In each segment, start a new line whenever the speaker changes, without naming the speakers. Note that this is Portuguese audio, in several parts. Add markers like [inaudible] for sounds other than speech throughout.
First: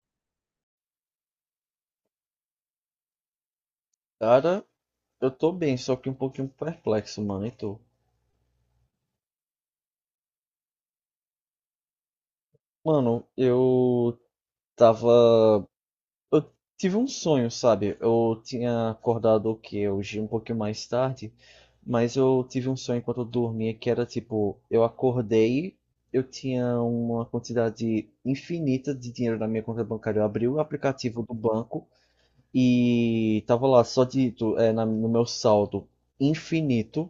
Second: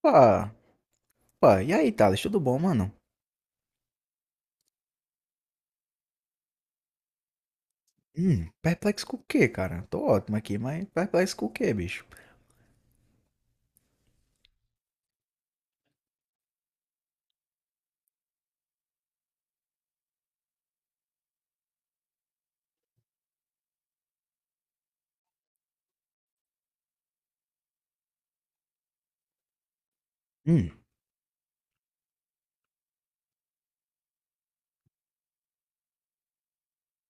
Pá, pá, e aí, Thales, tudo bom, mano?
Cara, eu tô bem, só que um pouquinho perplexo, mano. E tu?
Perplexo com o quê, cara? Tô ótimo aqui, mas perplexo com o quê, bicho?
Mano, eu tava. Eu tive um sonho, sabe? Eu tinha acordado o quê? Hoje um pouquinho mais tarde, mas eu tive um sonho enquanto eu dormia que era tipo: eu acordei, eu tinha uma quantidade infinita de dinheiro na minha conta bancária. Eu abri o
Hum,
aplicativo do banco e tava lá só dito, no meu saldo infinito.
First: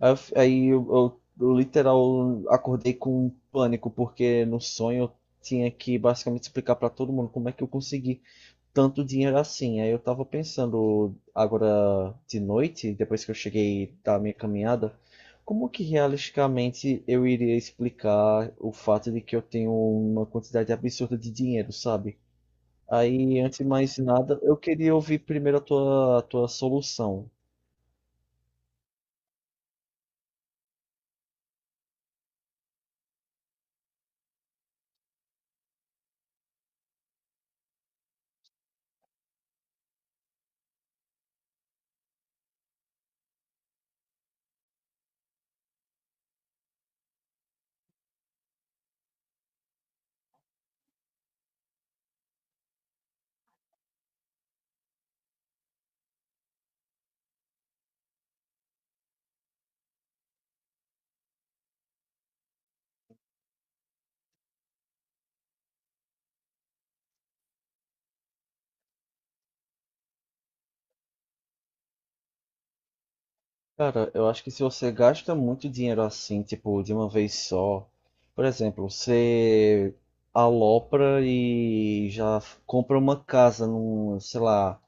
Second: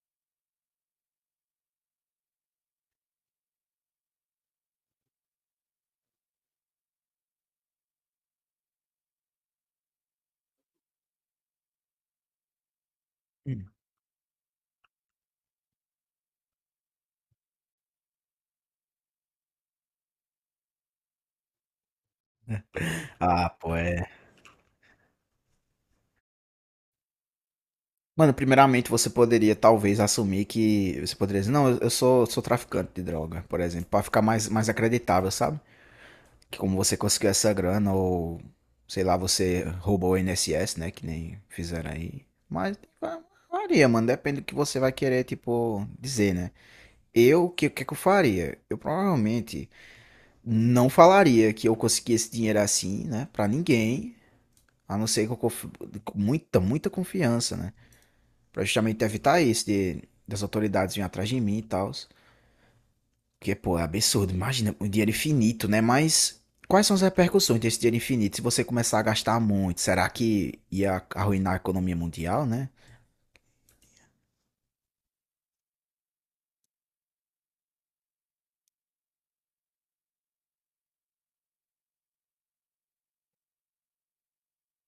Aí eu literal acordei com um pânico, porque no sonho eu tinha que basicamente explicar pra todo mundo como é que eu consegui tanto dinheiro assim. Aí eu tava pensando agora de noite, depois que eu
hum.
cheguei da minha caminhada, como que realisticamente eu iria explicar o fato de que eu tenho uma quantidade absurda de dinheiro, sabe? Aí,
Ah,
antes de
pô,
mais
é.
nada, eu queria ouvir primeiro a tua solução.
Mano, primeiramente você poderia talvez assumir que. Você poderia dizer, não, eu sou, sou traficante de droga, por exemplo, pra ficar mais acreditável, sabe? Que como você conseguiu essa grana, ou sei lá, você roubou o INSS, né? Que nem fizeram aí. Mas varia, mano, depende do que você vai querer, tipo, dizer, né? Eu, o que, que eu faria? Eu provavelmente. Não falaria que eu consegui esse dinheiro assim, né? Pra ninguém. A não ser que com muita, muita confiança, né? Pra justamente evitar isso das autoridades virem atrás de mim e tal. Porque, pô, é absurdo. Imagina, um dinheiro infinito, né? Mas quais são as repercussões desse dinheiro infinito se você começar a gastar muito? Será que ia arruinar a economia mundial, né?
Cara, eu acho que se você gasta muito dinheiro assim, tipo, de uma vez só, por exemplo, você alopra e já compra uma casa num, sei lá,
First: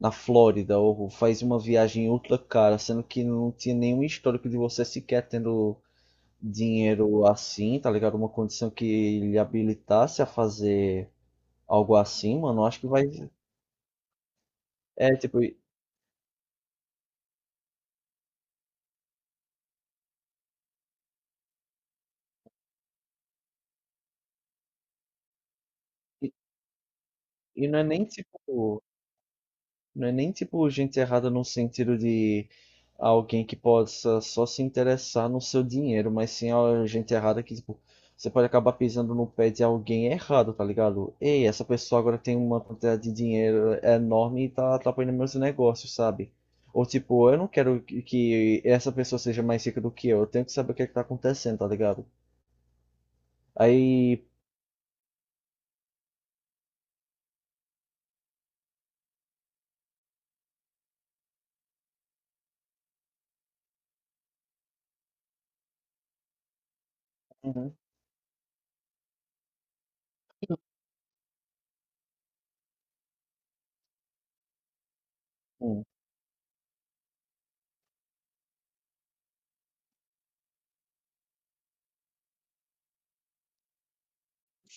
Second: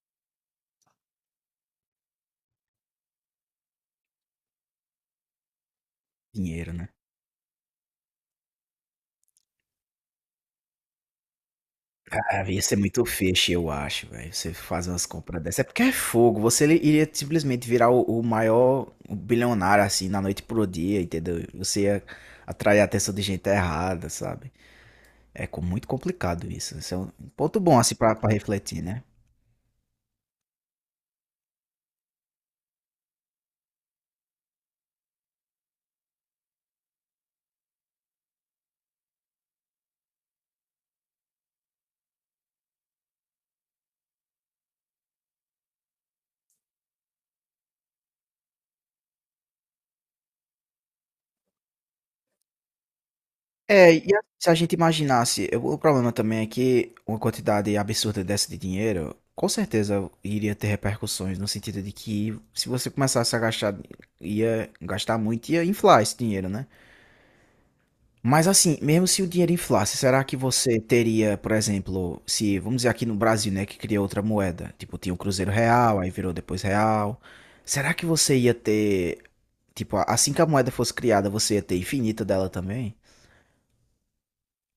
na Flórida, ou faz uma viagem ultra cara, sendo que não tinha nenhum histórico de você sequer tendo
Dinheiro, né?
dinheiro assim, tá ligado? Uma condição que lhe habilitasse a fazer algo assim,
Cara,
mano,
ia
eu
ser
acho que vai.
muito feixe, eu acho, velho. Você fazer umas
É,
compras
tipo,
dessas.
e,
É porque é fogo. Você iria simplesmente virar o maior bilionário, assim, na noite pro dia, entendeu? Você ia atrair a atenção de gente errada, sabe? É muito complicado isso. Isso é um ponto
e
bom,
não é
assim,
nem
pra, pra refletir,
tipo.
né?
Não é nem tipo gente errada no sentido de alguém que possa só se interessar no seu dinheiro, mas sim a gente errada que, tipo, você pode acabar pisando no pé de alguém errado, tá ligado? Ei, essa pessoa agora tem uma quantidade de dinheiro enorme e tá atrapalhando meus negócios, sabe? Ou tipo, eu não quero que essa pessoa seja mais rica do que eu tenho que saber o que é que tá acontecendo, tá ligado?
É, e
Aí.
se a gente imaginasse, o problema também é que uma quantidade absurda dessa de dinheiro, com certeza iria ter repercussões, no sentido de que se você começasse a gastar, ia gastar muito, ia inflar esse dinheiro, né? Mas assim, mesmo se o dinheiro inflasse, será que você teria, por exemplo, se, vamos dizer aqui no Brasil, né, que criou outra moeda, tipo, tinha o Cruzeiro
Uhum.
Real, aí virou depois Real, será que você ia ter, tipo, assim que a moeda fosse criada, você ia ter infinita dela também?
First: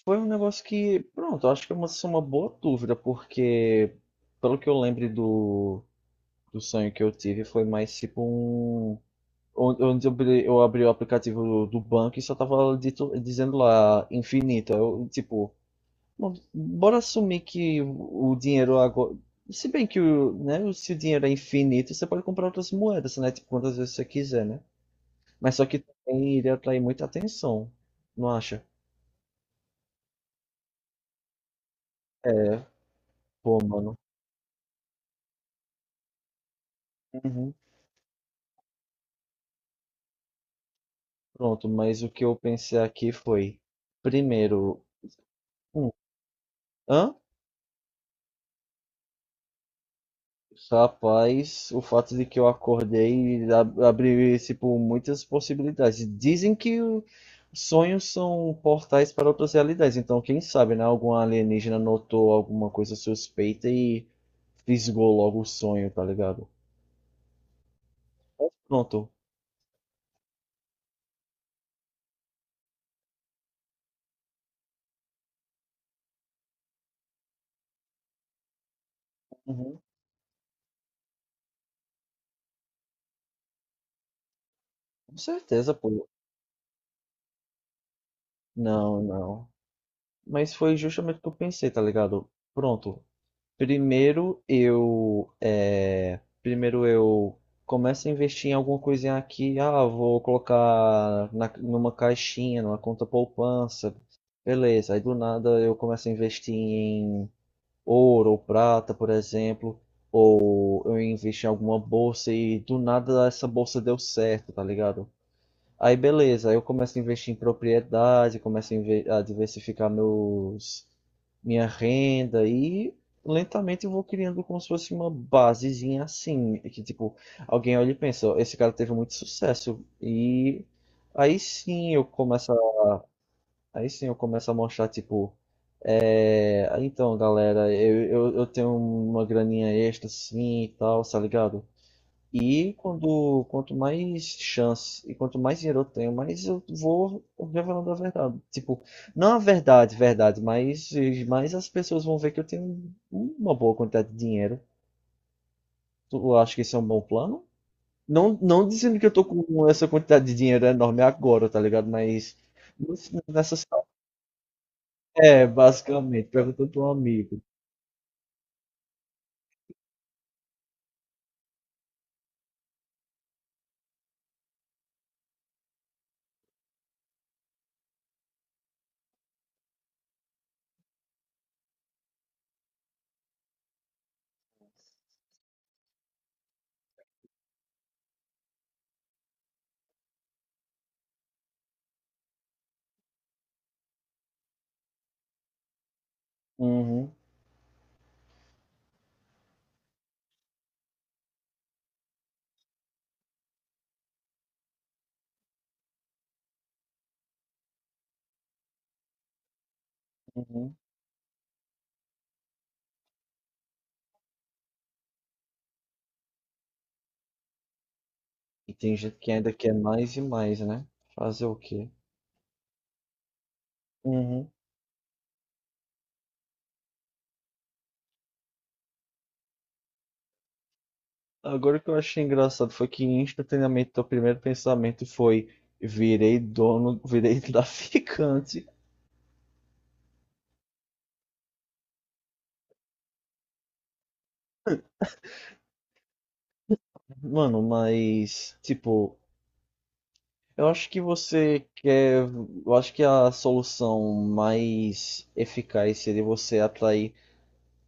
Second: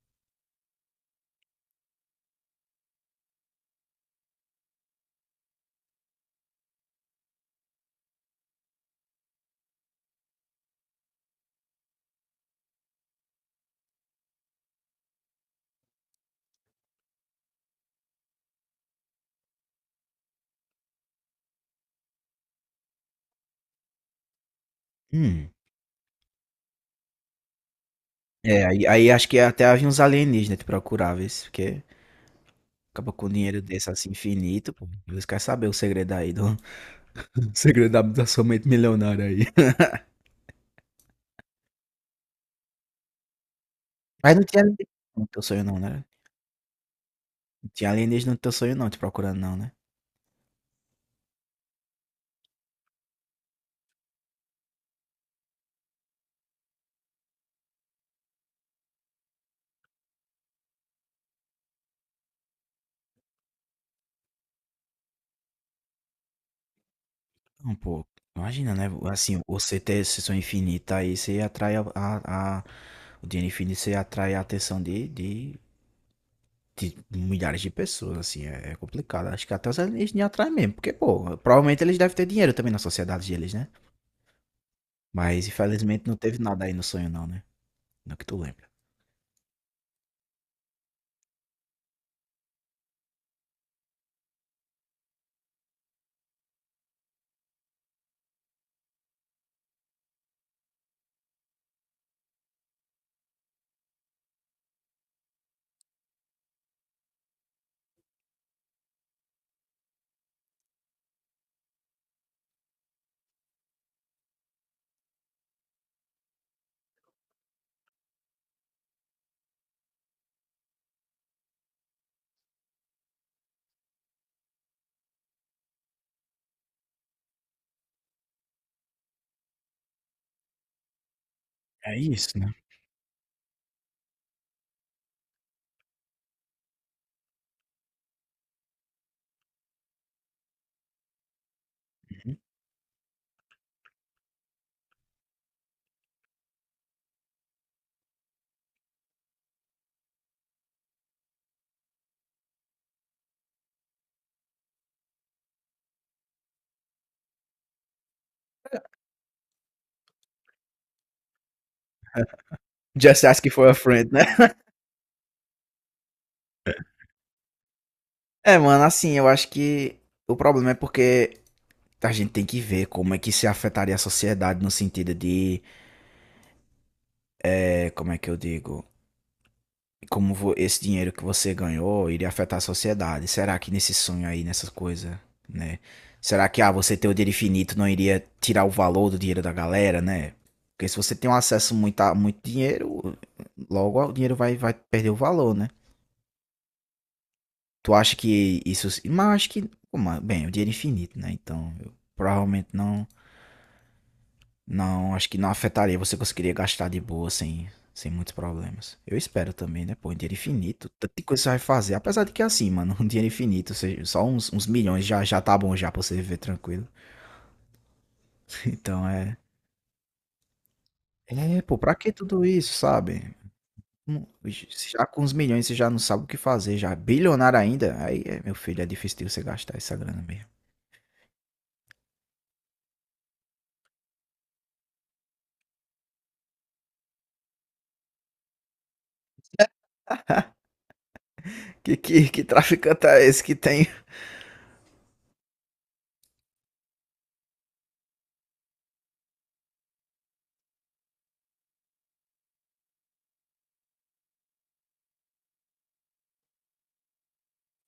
Foi um negócio que, pronto, eu acho que isso é uma boa dúvida, porque pelo que eu lembro do sonho que eu tive, foi mais tipo um. Onde eu abri o aplicativo do banco e só tava dizendo lá infinito. Eu, tipo, bom, bora assumir que o dinheiro agora. Se bem que o, né, se o dinheiro é infinito, você pode comprar outras moedas, né? Tipo, quantas vezes você quiser, né?
Hum.
Mas só que também iria atrair muita atenção, não acha?
É, aí, aí acho que até havia uns alienígenas te procurar, vê se- porque
É,
acaba com um
pô,
dinheiro desse
mano.
assim infinito, pô. Eles querem saber o segredo aí, [laughs] o
Uhum.
segredo da, da sua mente milionária aí.
Pronto, mas o que eu pensei aqui foi,
Mas não tinha
primeiro,
alienígena no teu sonho não,
um,
né?
hã?
Não tinha alienígena no teu sonho não, te procurando não, né?
Rapaz, o fato de que eu acordei abriu, tipo, muitas possibilidades. Dizem que sonhos são portais para outras realidades, então quem sabe, né? Algum alienígena notou alguma coisa suspeita e fisgou logo o sonho, tá ligado?
Não, pô, imagina, né?
Pronto.
Assim, você ter sessão infinita aí, você atrai o dinheiro infinito, você atrai a atenção de milhares de pessoas, assim, é, é complicado. Acho que até os
Uhum.
alienígenas atraem mesmo, porque, pô, provavelmente eles devem ter dinheiro também na sociedade deles, né?
Com
Mas,
certeza,
infelizmente,
pô.
não teve nada aí no sonho, não, né? Não que tu lembra.
Não, não. Mas foi justamente o que eu pensei, tá ligado? Pronto. Primeiro eu começo a investir em alguma coisinha aqui. Ah, vou colocar numa caixinha, numa conta poupança. Beleza. Aí do nada eu começo a investir em ouro ou prata, por exemplo. Ou eu invisto em alguma bolsa e do nada essa bolsa deu certo, tá ligado? Aí beleza, aí eu começo a investir em propriedade, começo a diversificar meus minha renda e lentamente eu vou criando como se fosse uma basezinha assim, que tipo, alguém olha e pensa, "Ó, esse cara teve muito sucesso e aí
É
sim eu
isso, né?
começo a, aí sim eu começo a mostrar tipo, é, então galera, eu tenho uma graninha extra assim e tal, tá ligado? E quando, quanto mais chance e quanto mais dinheiro eu tenho, mais eu vou revelando a verdade. Tipo, não a verdade, verdade, mas as pessoas vão ver que eu tenho uma boa quantidade de dinheiro. Tu acha que isso é um bom plano? Não, não dizendo que eu tô com essa quantidade de dinheiro enorme agora, tá ligado? Mas
Just asking
nessa.
for a friend, né? [laughs]
É, basicamente, perguntando pra um amigo.
É, mano, assim, eu acho que o problema é porque a gente tem que ver como é que se afetaria a sociedade no sentido de, eh, como é que eu digo? Como esse dinheiro que você ganhou iria afetar a sociedade. Será que nesse sonho aí, nessas coisas, né? Será que, ah, você ter o dinheiro infinito não iria tirar o valor do dinheiro da galera, né? Porque se você tem um acesso muito a muito dinheiro, logo o dinheiro vai perder o valor, né?
Uhum,
Tu acha que isso. Mas eu acho que. Pô, mas, bem, o dinheiro é infinito, né? Então, eu provavelmente não. Não, acho que não afetaria. Você conseguiria gastar de boa sem muitos problemas. Eu espero também, né? Pô, um dinheiro
uhum.
infinito. Tanta coisa você vai fazer. Apesar de que é assim, mano, [laughs] um dinheiro infinito, ou seja, só uns milhões já tá bom já pra você viver tranquilo. [laughs]
E tem
Então
gente que
é.
ainda quer mais e mais, né? Fazer o
É, pô,
quê?
pra que tudo isso, sabe?
Uhum.
Já com uns milhões você já não sabe o que fazer, já. Bilionário ainda. Aí, é, meu filho, é difícil de você gastar essa grana mesmo.
Agora o que eu achei engraçado foi que instantaneamente o primeiro pensamento foi virei dono, virei [laughs] traficante.
[laughs] Que traficante é esse que tem?
Mano, mas tipo, eu acho que você quer, eu acho que a solução mais eficaz seria você atrair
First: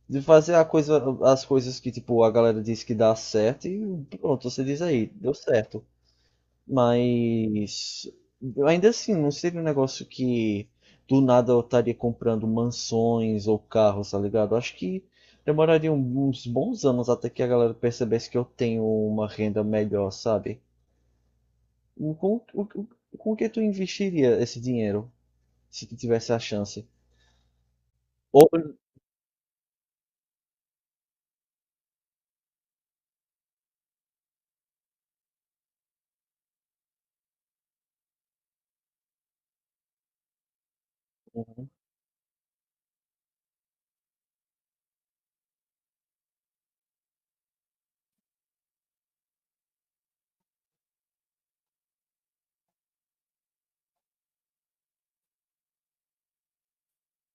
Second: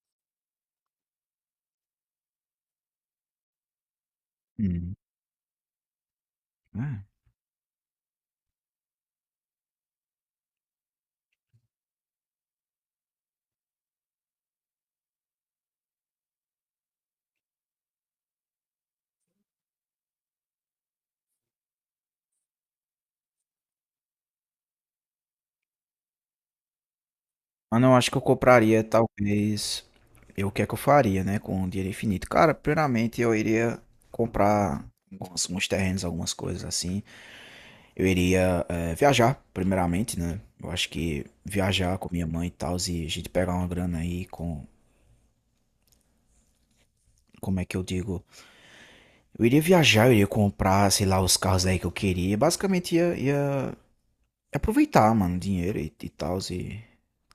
de fazer as coisas que tipo a galera diz que dá certo e pronto, você diz
Hum.
aí, deu certo.
É.
Mas eu ainda assim, não seria um negócio que do nada eu estaria comprando mansões ou carros, tá ligado? Eu acho que demoraria uns bons anos até que a galera percebesse que eu tenho uma renda melhor, sabe? E com que tu investiria esse dinheiro, se tu tivesse a chance?
Mano, eu acho que eu
Ou,
compraria, talvez. Eu, o que é que eu faria, né? Com o dinheiro infinito. Cara, primeiramente eu iria comprar alguns, uns terrenos, algumas coisas assim. Eu iria eh, viajar, primeiramente, né? Eu acho que viajar com minha mãe e tal, e a gente pegar uma grana aí com. Como é que eu digo? Eu iria viajar, eu iria comprar, sei lá, os carros aí que eu queria. Basicamente ia aproveitar, mano, o dinheiro e tal. E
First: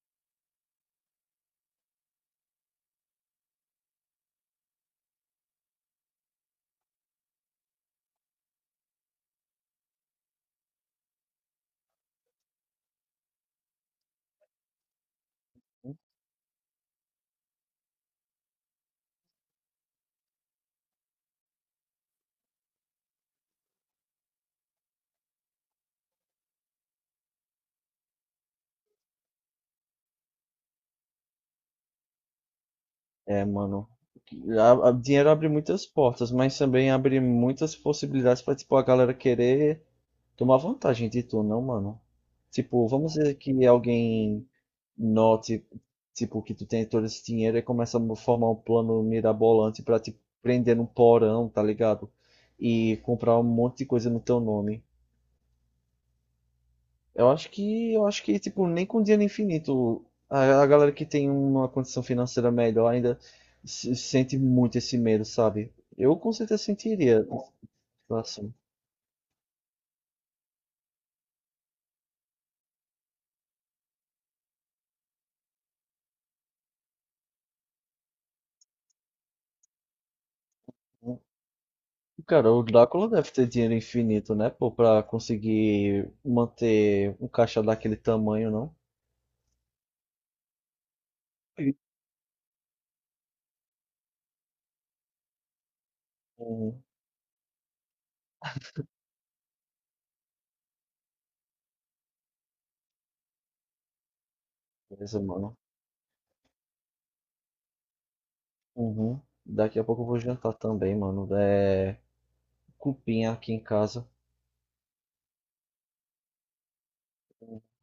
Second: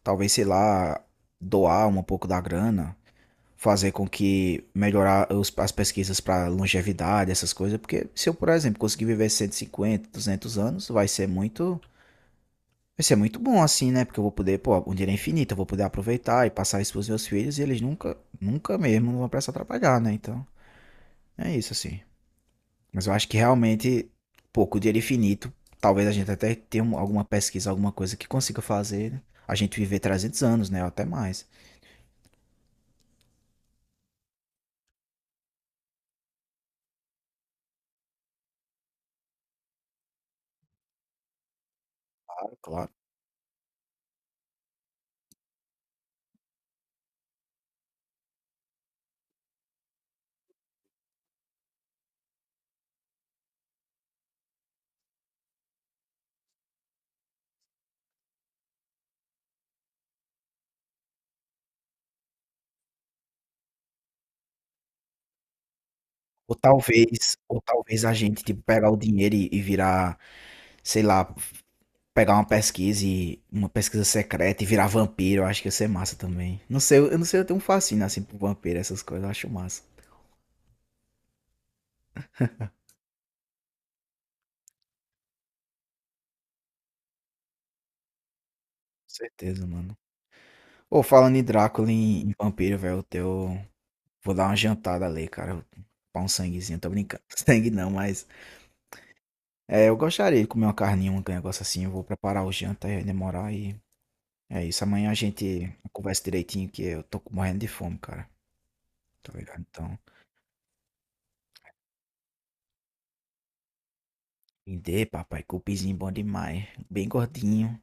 talvez, sei lá, doar um pouco da grana fazer com que melhorar as pesquisas para longevidade, essas coisas, porque se eu, por exemplo, conseguir viver 150 200 anos, vai ser muito bom assim, né? Porque eu vou poder, pô, o dinheiro é infinito, eu vou poder aproveitar e passar isso pros meus filhos e eles nunca, nunca mesmo não vão precisar trabalhar, né? Então, é isso assim. Mas eu acho que realmente, pô, com o dinheiro infinito, talvez a gente até tenha alguma pesquisa, alguma coisa que consiga fazer né? a gente viver 300 anos, né? Ou até mais.
é, mano, dinheiro abre muitas portas, mas também abre muitas possibilidades para tipo a galera querer tomar vantagem de tu, não, mano?
Claro,
Tipo,
claro.
vamos dizer que alguém note, tipo, que tu tem todo esse dinheiro e começa a formar um plano mirabolante pra te prender num porão, tá ligado? E comprar um monte de coisa no teu nome. Tipo, nem com dinheiro infinito, a galera que tem uma condição financeira melhor ainda sente muito esse medo, sabe? Eu com
Ou
certeza sentiria,
talvez, ou talvez a gente
assim.
tipo, pegar o dinheiro e virar, sei lá, pegar uma pesquisa e uma pesquisa secreta e virar vampiro, eu acho que ia ser massa também. Não sei, eu não sei, eu tenho um fascínio assim por vampiro, essas coisas, eu acho massa. Com
Cara, o Drácula deve ter dinheiro infinito, né, pô, pra conseguir manter um caixa daquele tamanho, não?
certeza, mano. Ou falando em
Sim.
Drácula e em vampiro, velho, eu teu vou dar uma jantada ali, cara. Pra um sanguezinho,
Hum,
tô brincando. [laughs] Sangue não, mas é, eu gostaria de comer uma carninha, um negócio assim, eu vou preparar o janta e demorar e é isso, amanhã a
beleza, mano.
gente conversa direitinho que eu tô morrendo de fome, cara.
Uhum.
Tá ligado?
Daqui a
Então,
pouco eu vou jantar também, mano. É cupinha aqui em casa.
entender, papai. Cupinzinho bom demais. Bem gordinho.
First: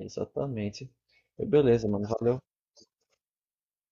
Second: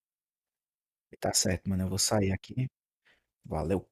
Exatamente.
Tá certo, mano.
Beleza,
Eu vou
mano.
sair
Valeu.
aqui. Valeu.